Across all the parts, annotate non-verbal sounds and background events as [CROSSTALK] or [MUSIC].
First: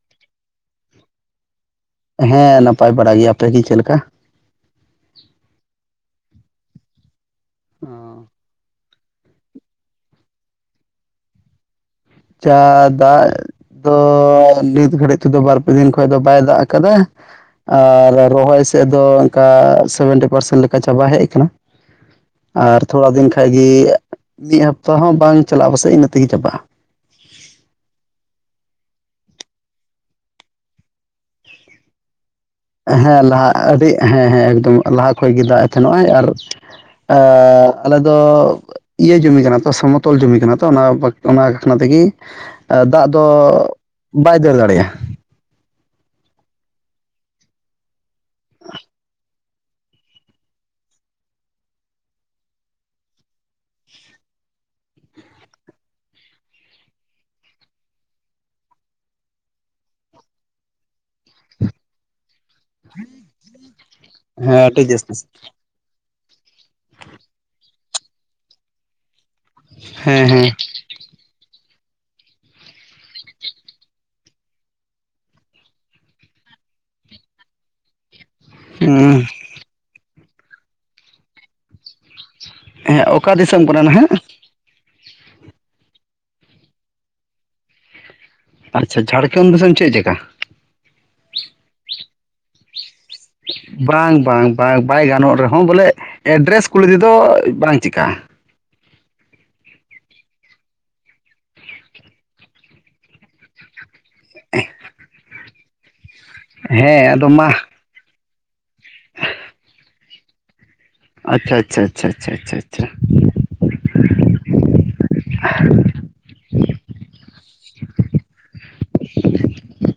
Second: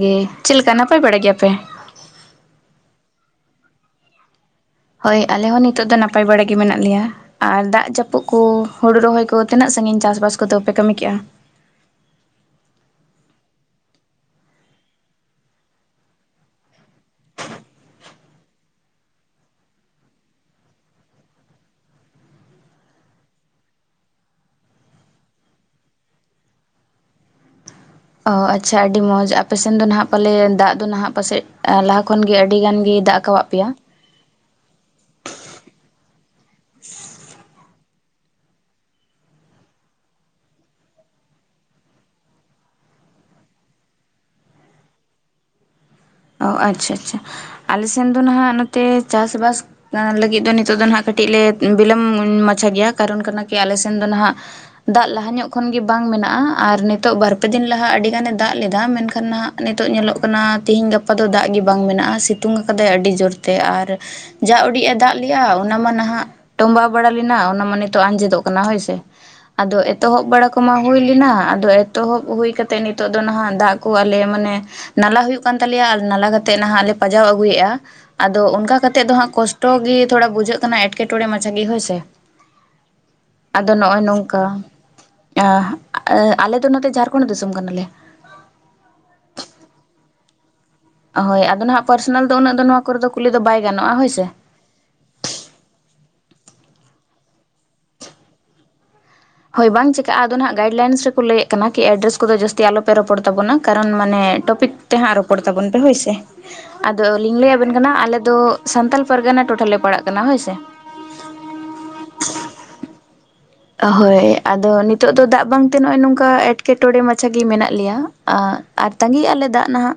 ᱜᱮ ᱪᱮᱫ ᱞᱮᱠᱟ ᱱᱟᱯᱟᱭ ᱵᱟᱲᱟ ᱜᱮᱭᱟᱯᱮ? ᱦᱮᱸ ᱱᱟᱯᱟᱭ ᱵᱟᱲᱟ ᱜᱮᱭᱟ, ᱟᱯᱮᱜᱤ ᱪᱮᱫ ᱞᱮᱠᱟ? ᱦᱳᱭ ᱟᱞᱮ ᱦᱚᱸ ᱱᱤᱛᱚᱜ ᱫᱚ ᱱᱟᱯᱟᱭ ᱵᱟᱲᱟ ᱜᱮ ᱢᱮᱱᱟᱜ ᱞᱮᱭᱟ ᱟᱨ ᱫᱟᱜ ᱡᱟᱹᱯᱩᱫᱽ ᱠᱚ ᱦᱳᱲᱳ ᱨᱚᱦᱚᱭ ᱠᱚ ᱛᱤᱱᱟᱹᱜ ᱥᱟᱺᱜᱤᱧ ᱪᱟᱥᱵᱟᱥ ᱠᱚᱫᱚ ᱯᱮ ᱠᱟᱹᱢᱤ ᱠᱮᱫ-ᱟ? [UNINTELLIGIBLE] ᱫᱚ ᱱᱤᱛ ᱜᱷᱟᱹᱲᱤᱡ ᱛᱮᱫᱚ ᱵᱟᱨᱯᱮ ᱫᱤᱱ ᱠᱷᱚᱡ ᱫᱚ ᱵᱟᱭ ᱫᱟᱜ ᱟᱠᱟᱫᱟ ᱟᱨ ᱨᱚᱦᱚᱭ ᱥᱮᱫ ᱫᱚ ᱚᱱᱠᱟ ᱥᱮᱵᱷᱮᱱᱴᱤ ᱯᱟᱨᱥᱮᱱ ᱞᱮᱠᱟ ᱪᱟᱵᱟ ᱦᱮᱡ ᱟᱠᱟᱱᱟ ᱟᱨ ᱛᱷᱚᱲᱟ ᱫᱤᱱ ᱠᱷᱟᱡ ᱜᱤ ᱢᱤᱫ ᱦᱟᱯᱛᱟ ᱦᱚᱸ ᱵᱟᱝ ᱪᱟᱞᱟᱜᱼᱟ ᱯᱟᱥᱮᱡ ᱤᱱᱟᱹ ᱛᱤᱜᱮ ᱪᱟᱵᱟᱜᱼᱟ ᱚ ᱟᱪᱪᱷᱟ ᱟᱹᱰᱤ ᱢᱚᱡᱽ ᱟᱯᱮᱥᱮᱱ ᱫᱚ ᱱᱟᱦᱟᱜ ᱯᱟᱞᱮ ᱫᱟᱜ ᱫᱚ ᱱᱟᱦᱟᱜ ᱯᱟᱥᱮᱡ ᱞᱟᱦᱟ ᱠᱷᱚᱱᱜᱮ ᱟᱹᱰᱤ ᱜᱟᱱ ᱜᱮᱭ ᱫᱟᱜ ᱦᱮᱸ ᱟᱠᱟᱣᱟᱫ ᱞᱟᱦᱟ ᱯᱮᱭᱟ? ᱟᱹᱰᱤ ᱦᱮᱸ ᱦᱮᱸ ᱮᱠᱫᱚᱢ ᱞᱟᱦᱟ ᱠᱷᱚᱡ ᱜᱮ ᱫᱟᱜ ᱮᱫ ᱛᱟᱦᱮᱱᱟ ᱱᱚᱜ ᱚᱭ, ᱟᱨ ᱟᱞᱮ ᱫᱚ ᱤᱭᱟᱹ ᱡᱩᱢᱤ ᱠᱟᱱᱟ ᱛᱚ ᱥᱚᱢᱚᱛᱚᱞ ᱡᱩᱢᱤ ᱠᱟᱱᱟ ᱛᱚ ᱚᱱᱟ ᱵᱟᱠᱷᱱᱟ ᱛᱮᱜᱮ ᱟ ᱫᱟᱜ ᱫᱚ ᱵᱟᱭ ᱫᱟᱹᱲ ᱫᱟᱲᱮᱭᱟᱜᱼᱟ ᱚ ᱟᱪᱪᱷᱟ ᱟᱪᱪᱷᱟ ᱟᱞᱮ ᱥᱮᱱ ᱫᱚ ᱱᱟᱦᱟᱜ ᱱᱚᱛᱮ ᱪᱟᱥᱵᱟᱥ ᱚᱱᱟ ᱞᱟᱹᱜᱤᱫ ᱫᱚ ᱱᱤᱛᱚᱜ ᱫᱚ ᱦᱟᱸᱜ ᱠᱟᱹᱴᱤᱡ ᱞᱮ ᱵᱤᱞᱚᱢ ᱢᱟᱪᱷᱟ ᱜᱮᱭᱟ ᱠᱟᱨᱚᱱ ᱠᱟᱱᱟ ᱠᱤ ᱟᱞᱮ ᱥᱮᱱ ᱫᱚ ᱱᱟᱦᱟᱸᱜ ᱫᱟᱜ ᱞᱟᱦᱟ ᱧᱚᱜ ᱠᱷᱚᱱ ᱜᱮ ᱵᱟᱝ ᱢᱮᱱᱟᱜᱼᱟ ᱟᱨ ᱱᱤᱛᱚᱜ ᱵᱟᱨ ᱯᱮ ᱫᱤᱱ ᱞᱟᱦᱟ ᱟᱹᱰᱤ ᱜᱟᱱᱮ ᱫᱟᱜ ᱞᱮᱫᱟ ᱢᱮᱱᱠᱷᱟᱱ ᱱᱟᱦᱟᱜ ᱱᱤᱛᱳᱜ ᱧᱮᱞᱚᱜ ᱠᱟᱱᱟ ᱛᱤᱦᱤᱧ ᱜᱟᱯ ᱜᱟᱯᱟ ᱫᱚ ᱫᱟᱜ ᱜᱮ ᱵᱟᱝ ᱢᱮᱱᱟᱜᱼᱟ ᱥᱤᱛᱩᱝ ᱟᱠᱟᱫᱟᱭ ᱟᱹᱰᱤ ᱡᱳᱨᱛᱮ ᱟᱨ ᱡᱟ ᱦᱮᱸ ᱟᱹᱰᱤ ᱩᱰᱤᱡ ᱮ ᱡᱟᱹᱥᱛᱤ ᱫᱟᱜ ᱞᱮᱜ ᱟ ᱚᱱᱟ ᱢᱟ ᱱᱟᱦᱟᱜ ᱛᱚᱢᱵᱟ ᱵᱟᱲᱟ ᱞᱮᱱᱟ ᱚᱱᱟ ᱢᱟ ᱱᱤᱛᱚᱜ ᱟᱸᱡᱮᱫᱚᱜ ᱠᱟᱱᱟ ᱦᱳᱭᱥᱮ ᱟᱫᱚ ᱦᱮᱸ ᱮᱛᱚᱦᱚᱵ ᱦᱮᱸ ᱵᱟᱲᱟ ᱠᱚᱢᱟ ᱦᱩᱭ ᱞᱮᱱᱟ ᱟᱫᱚ ᱮᱛᱚᱦᱚᱵ ᱦᱩᱭ ᱠᱟᱛᱮᱜ ᱱᱤᱛᱚᱜ ᱫᱚ ᱱᱟᱦᱟᱜ ᱫᱟᱜ ᱠᱚ ᱟᱞᱮ ᱢᱟᱱᱮ ᱱᱟᱞᱟ ᱦᱩᱭᱩᱜ ᱠᱟᱱ ᱛᱟᱞᱮᱭᱟ ᱱᱟᱞᱟ ᱠᱟᱛᱮᱜ ᱱᱟᱦᱟᱜ ᱞᱮ ᱯᱟᱡᱟᱣ ᱟᱹᱜᱩᱭᱮᱜᱼᱟ ᱟᱫᱚ ᱚᱱᱠᱟ ᱠᱟᱛᱮ ᱫᱚ ᱦᱩᱸ ᱦᱟᱸᱜ ᱠᱚᱥᱴᱚ ᱴᱚ ᱜᱮ ᱛᱷᱚᱲᱟ ᱵᱩᱡᱷᱟᱹᱜ ᱠᱟᱱᱟ ᱮᱴᱠᱮᱴᱚᱬᱮ ᱢᱟᱪᱷᱟ ᱜᱮ ᱦᱳᱭᱥᱮ ᱦᱮᱸ ᱚᱠᱟ ᱫᱤᱥᱚᱢ ᱟᱫᱚ ᱠᱟᱱᱟ ᱱᱚᱜ-ᱚᱭ ᱱᱟᱦᱟᱜ ᱱᱚᱝᱠᱟ᱾ ᱟᱸᱻ ᱟᱞᱮ ᱫᱚ ᱱᱚᱛᱮ ᱡᱷᱟᱨᱠᱷᱚᱸᱰ ᱫᱤᱥᱚᱢ ᱠᱟᱱᱟᱞᱮ᱾ ᱟᱪᱪᱷᱟ ᱡᱷᱟᱲᱠᱷᱚᱱ ᱫᱤᱥᱚᱢ ᱪᱮᱫ ᱡᱟᱜᱟ? ᱦᱳᱭ ᱟᱫᱚ ᱱᱟᱦᱟᱜ ᱯᱟᱨᱥᱚᱱᱟᱞ ᱫᱚ ᱩᱱᱟᱹᱜ ᱫᱚ ᱱᱚᱣᱟ ᱠᱚᱨᱮ ᱫᱚ ᱠᱩᱞᱤ ᱫᱚ ᱵᱟᱭ ᱜᱟᱱᱚᱜᱼᱟ ᱦᱳᱭ ᱵᱟᱝ ᱥᱮ ᱵᱟᱝ ᱵᱟ ᱵᱟᱭ ᱜᱟᱱᱚᱜ ᱨᱮᱦᱚᱸ ᱵᱚᱞᱮ ᱮᱰᱨᱮᱥ ᱠᱩᱞᱤ ᱛᱮᱫᱚ ᱵᱟᱝ ᱪᱮᱠᱟᱜ-ᱟ᱾ ᱦᱳᱭ ᱵᱟᱝ ᱪᱤᱠᱟᱹᱜ-ᱟ ᱟᱫᱚ ᱱᱦᱟᱜ ᱜᱟᱭᱤᱰ ᱞᱟᱭᱤᱱᱥ ᱨᱮᱠᱚ ᱞᱟᱹᱭᱮᱜ ᱠᱟᱱᱟ ᱠᱤ ᱮᱰᱨᱮᱥ ᱠᱚᱫᱚ ᱡᱟᱹᱥᱛᱤ ᱟᱞᱚᱯᱮ ᱨᱚᱯᱚᱲ ᱛᱟᱵᱚᱱᱟ ᱠᱟᱨᱚᱱ ᱢᱟᱱᱮ ᱴᱚᱯᱤᱠ ᱛᱮ ᱦᱟᱸᱜ ᱨᱚᱯᱚᱲ ᱛᱟᱵᱚᱱ ᱯᱮ ᱦᱳᱭ ᱥᱮ᱾ ᱟᱫᱚ ᱦᱮᱸ ᱞᱤᱧ ᱢᱟ ᱞᱟᱹᱭ ᱟᱵᱮᱱ ᱠᱟᱱᱟ ᱟᱞᱮ ᱫᱚ ᱥᱟᱱᱛᱟᱞ ᱯᱟᱨᱜᱟᱱᱟ ᱴᱚᱴᱷᱟ ᱞᱮ ᱯᱟᱲᱟᱜ ᱠᱟᱱᱟ ᱦᱳᱭ ᱥᱮ᱾ ᱟᱪᱪᱷᱟ ᱟᱪᱪᱷᱟ ᱟᱪᱪᱷᱟ ᱟᱪᱪᱷᱟ ᱟᱪᱪᱷᱟ ᱟᱪᱪᱷᱟ ᱦᱳᱭ ᱟᱫᱚ ᱱᱤᱛ ᱛᱳᱜ ᱫᱚ ᱫᱟᱜ ᱵᱟᱝᱛᱮ ᱱᱚᱜ-ᱚᱭ ᱱᱚᱝᱠᱟ ᱮᱸᱴᱠᱮᱴᱚᱬᱮ ᱢᱟᱪᱷᱟ ᱜᱮ ᱢᱮᱱᱟᱜ ᱞᱮᱭᱟ ᱟᱨ ᱛᱟᱺᱜᱤᱭᱮ-ᱟ ᱞᱮ ᱫᱟᱜ ᱱᱟᱦᱟᱜ᱾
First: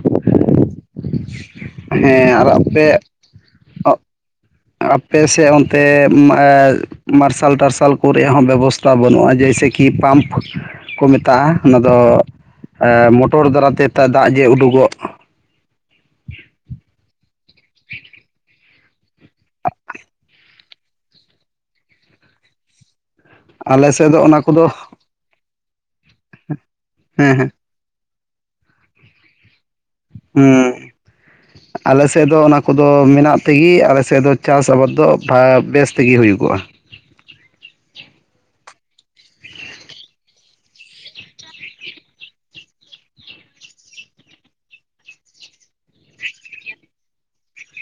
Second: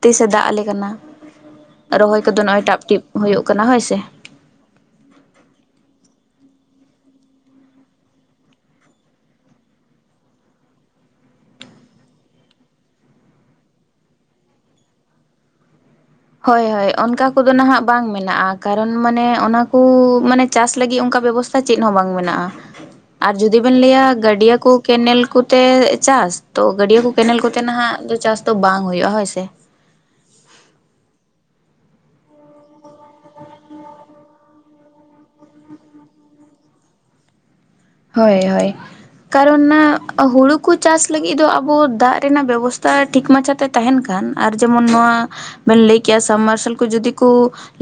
ᱛᱤᱥᱮ ᱫᱟᱜ ᱟᱞᱮ ᱠᱟᱱᱟ ᱨᱚᱦᱚᱭ ᱦᱮᱸ ᱠᱚᱫᱚ ᱟᱨ ᱱᱚᱜ-ᱚᱭ ᱴᱟᱯ ᱟᱯᱮ ᱴᱤᱯ ᱦᱩᱭᱩᱜ ᱠᱟᱱᱟ ᱦᱳᱭᱥᱮ᱾ ᱟᱯᱮ ᱥᱮᱜ ᱚᱱᱛᱮ ᱢᱟᱨᱥᱟᱞ ᱴᱟᱨᱥᱟᱞ ᱠᱚ ᱨᱮᱭᱟᱜ ᱦᱚᱸ ᱵᱮᱵᱚᱥ ᱵᱟᱹᱱᱩᱜ-ᱟ ᱡᱮᱭᱥᱮ ᱠᱤ ᱯᱟᱢᱯ ᱠᱚ ᱢᱮᱛᱟᱜ-ᱟ ᱚᱱᱟ ᱫᱚ ᱢᱚᱴᱚᱨ ᱫᱟᱨᱟᱭᱛᱮ ᱛᱟᱜ ᱫᱟᱜ ᱡᱮ ᱩᱰᱩᱜᱚᱜ ᱦᱳᱭ ᱦᱳᱭ ᱚᱱᱠᱟ ᱠᱚᱫᱚ ᱱᱟᱦᱟᱜ ᱵᱟᱝ ᱢᱮᱱᱟᱜ-ᱟ ᱠᱟᱨᱚᱱ ᱢᱟᱱᱮ ᱚᱱᱟ ᱠᱩ ᱢᱟᱱᱮ ᱪᱟᱥ ᱞᱟᱹᱜᱤ ᱚᱝᱠᱟ ᱵᱮᱵᱚᱥᱛᱟ ᱪᱮᱫ ᱦᱚᱸ ᱵᱟᱝ ᱢᱮᱱᱟᱜ-ᱟ ᱟᱨ ᱡᱩᱫᱤ ᱵᱮᱱ ᱟᱞᱮ ᱞᱟᱹᱭᱟ ᱥᱮᱫ ᱫᱚ ᱚᱱᱟ ᱜᱟᱹᱰᱭᱟᱹ ᱠᱚᱫᱚ ᱠᱚ ᱠᱮᱱᱮᱞ ᱠᱩ ᱛᱮ ᱪᱟᱥ ᱛᱚ ᱜᱟᱹᱰᱭᱟᱹ ᱠᱚ ᱦᱮᱸ ᱠᱮᱱᱮᱞ ᱦᱮᱸ ᱠᱚᱛᱮ ᱱᱟᱦᱟᱜ ᱫᱚ ᱪᱟᱥ ᱫᱚ ᱵᱟᱝ ᱦᱩᱭᱩᱜ-ᱟ ᱦᱳᱭ ᱥᱮ᱾ ᱦᱩᱸ ᱟᱞᱮᱥᱮᱫ ᱫᱚ ᱚᱱᱟ ᱠᱚᱫᱚ ᱢᱮᱱᱟᱜ ᱛᱮᱜᱤ ᱟᱞᱮᱥᱮᱫ ᱫᱚ ᱪᱟᱥ ᱟᱵᱟᱫ ᱫᱚ ᱵᱷᱟ ᱵᱮᱥ ᱛᱮᱜᱮ ᱦᱩᱭᱩᱜᱚᱜ-ᱟ ᱦᱳᱭ ᱦᱳᱭ ᱠᱟᱨᱚᱱ ᱱᱟ ᱦᱩᱲᱩ ᱠᱚ ᱪᱟᱥ ᱞᱟᱹᱜᱤᱫ ᱫᱚ ᱟᱵᱚ ᱫᱟᱜ ᱨᱮᱱᱟᱜ ᱵᱮᱵᱚᱥᱛᱟ ᱴᱷᱤᱠ ᱢᱟᱪᱷᱟᱛᱮ ᱛᱟᱦᱮᱱ ᱠᱷᱟᱱ ᱟᱨ ᱡᱮᱢᱚᱱ ᱱᱚᱣᱟ ᱵᱮᱱ ᱞᱟᱹᱭ ᱠᱮ-ᱟ ᱥᱟᱢ ᱢᱟᱨᱥᱟᱞ ᱠᱚ ᱡᱩᱫᱤ ᱠᱩ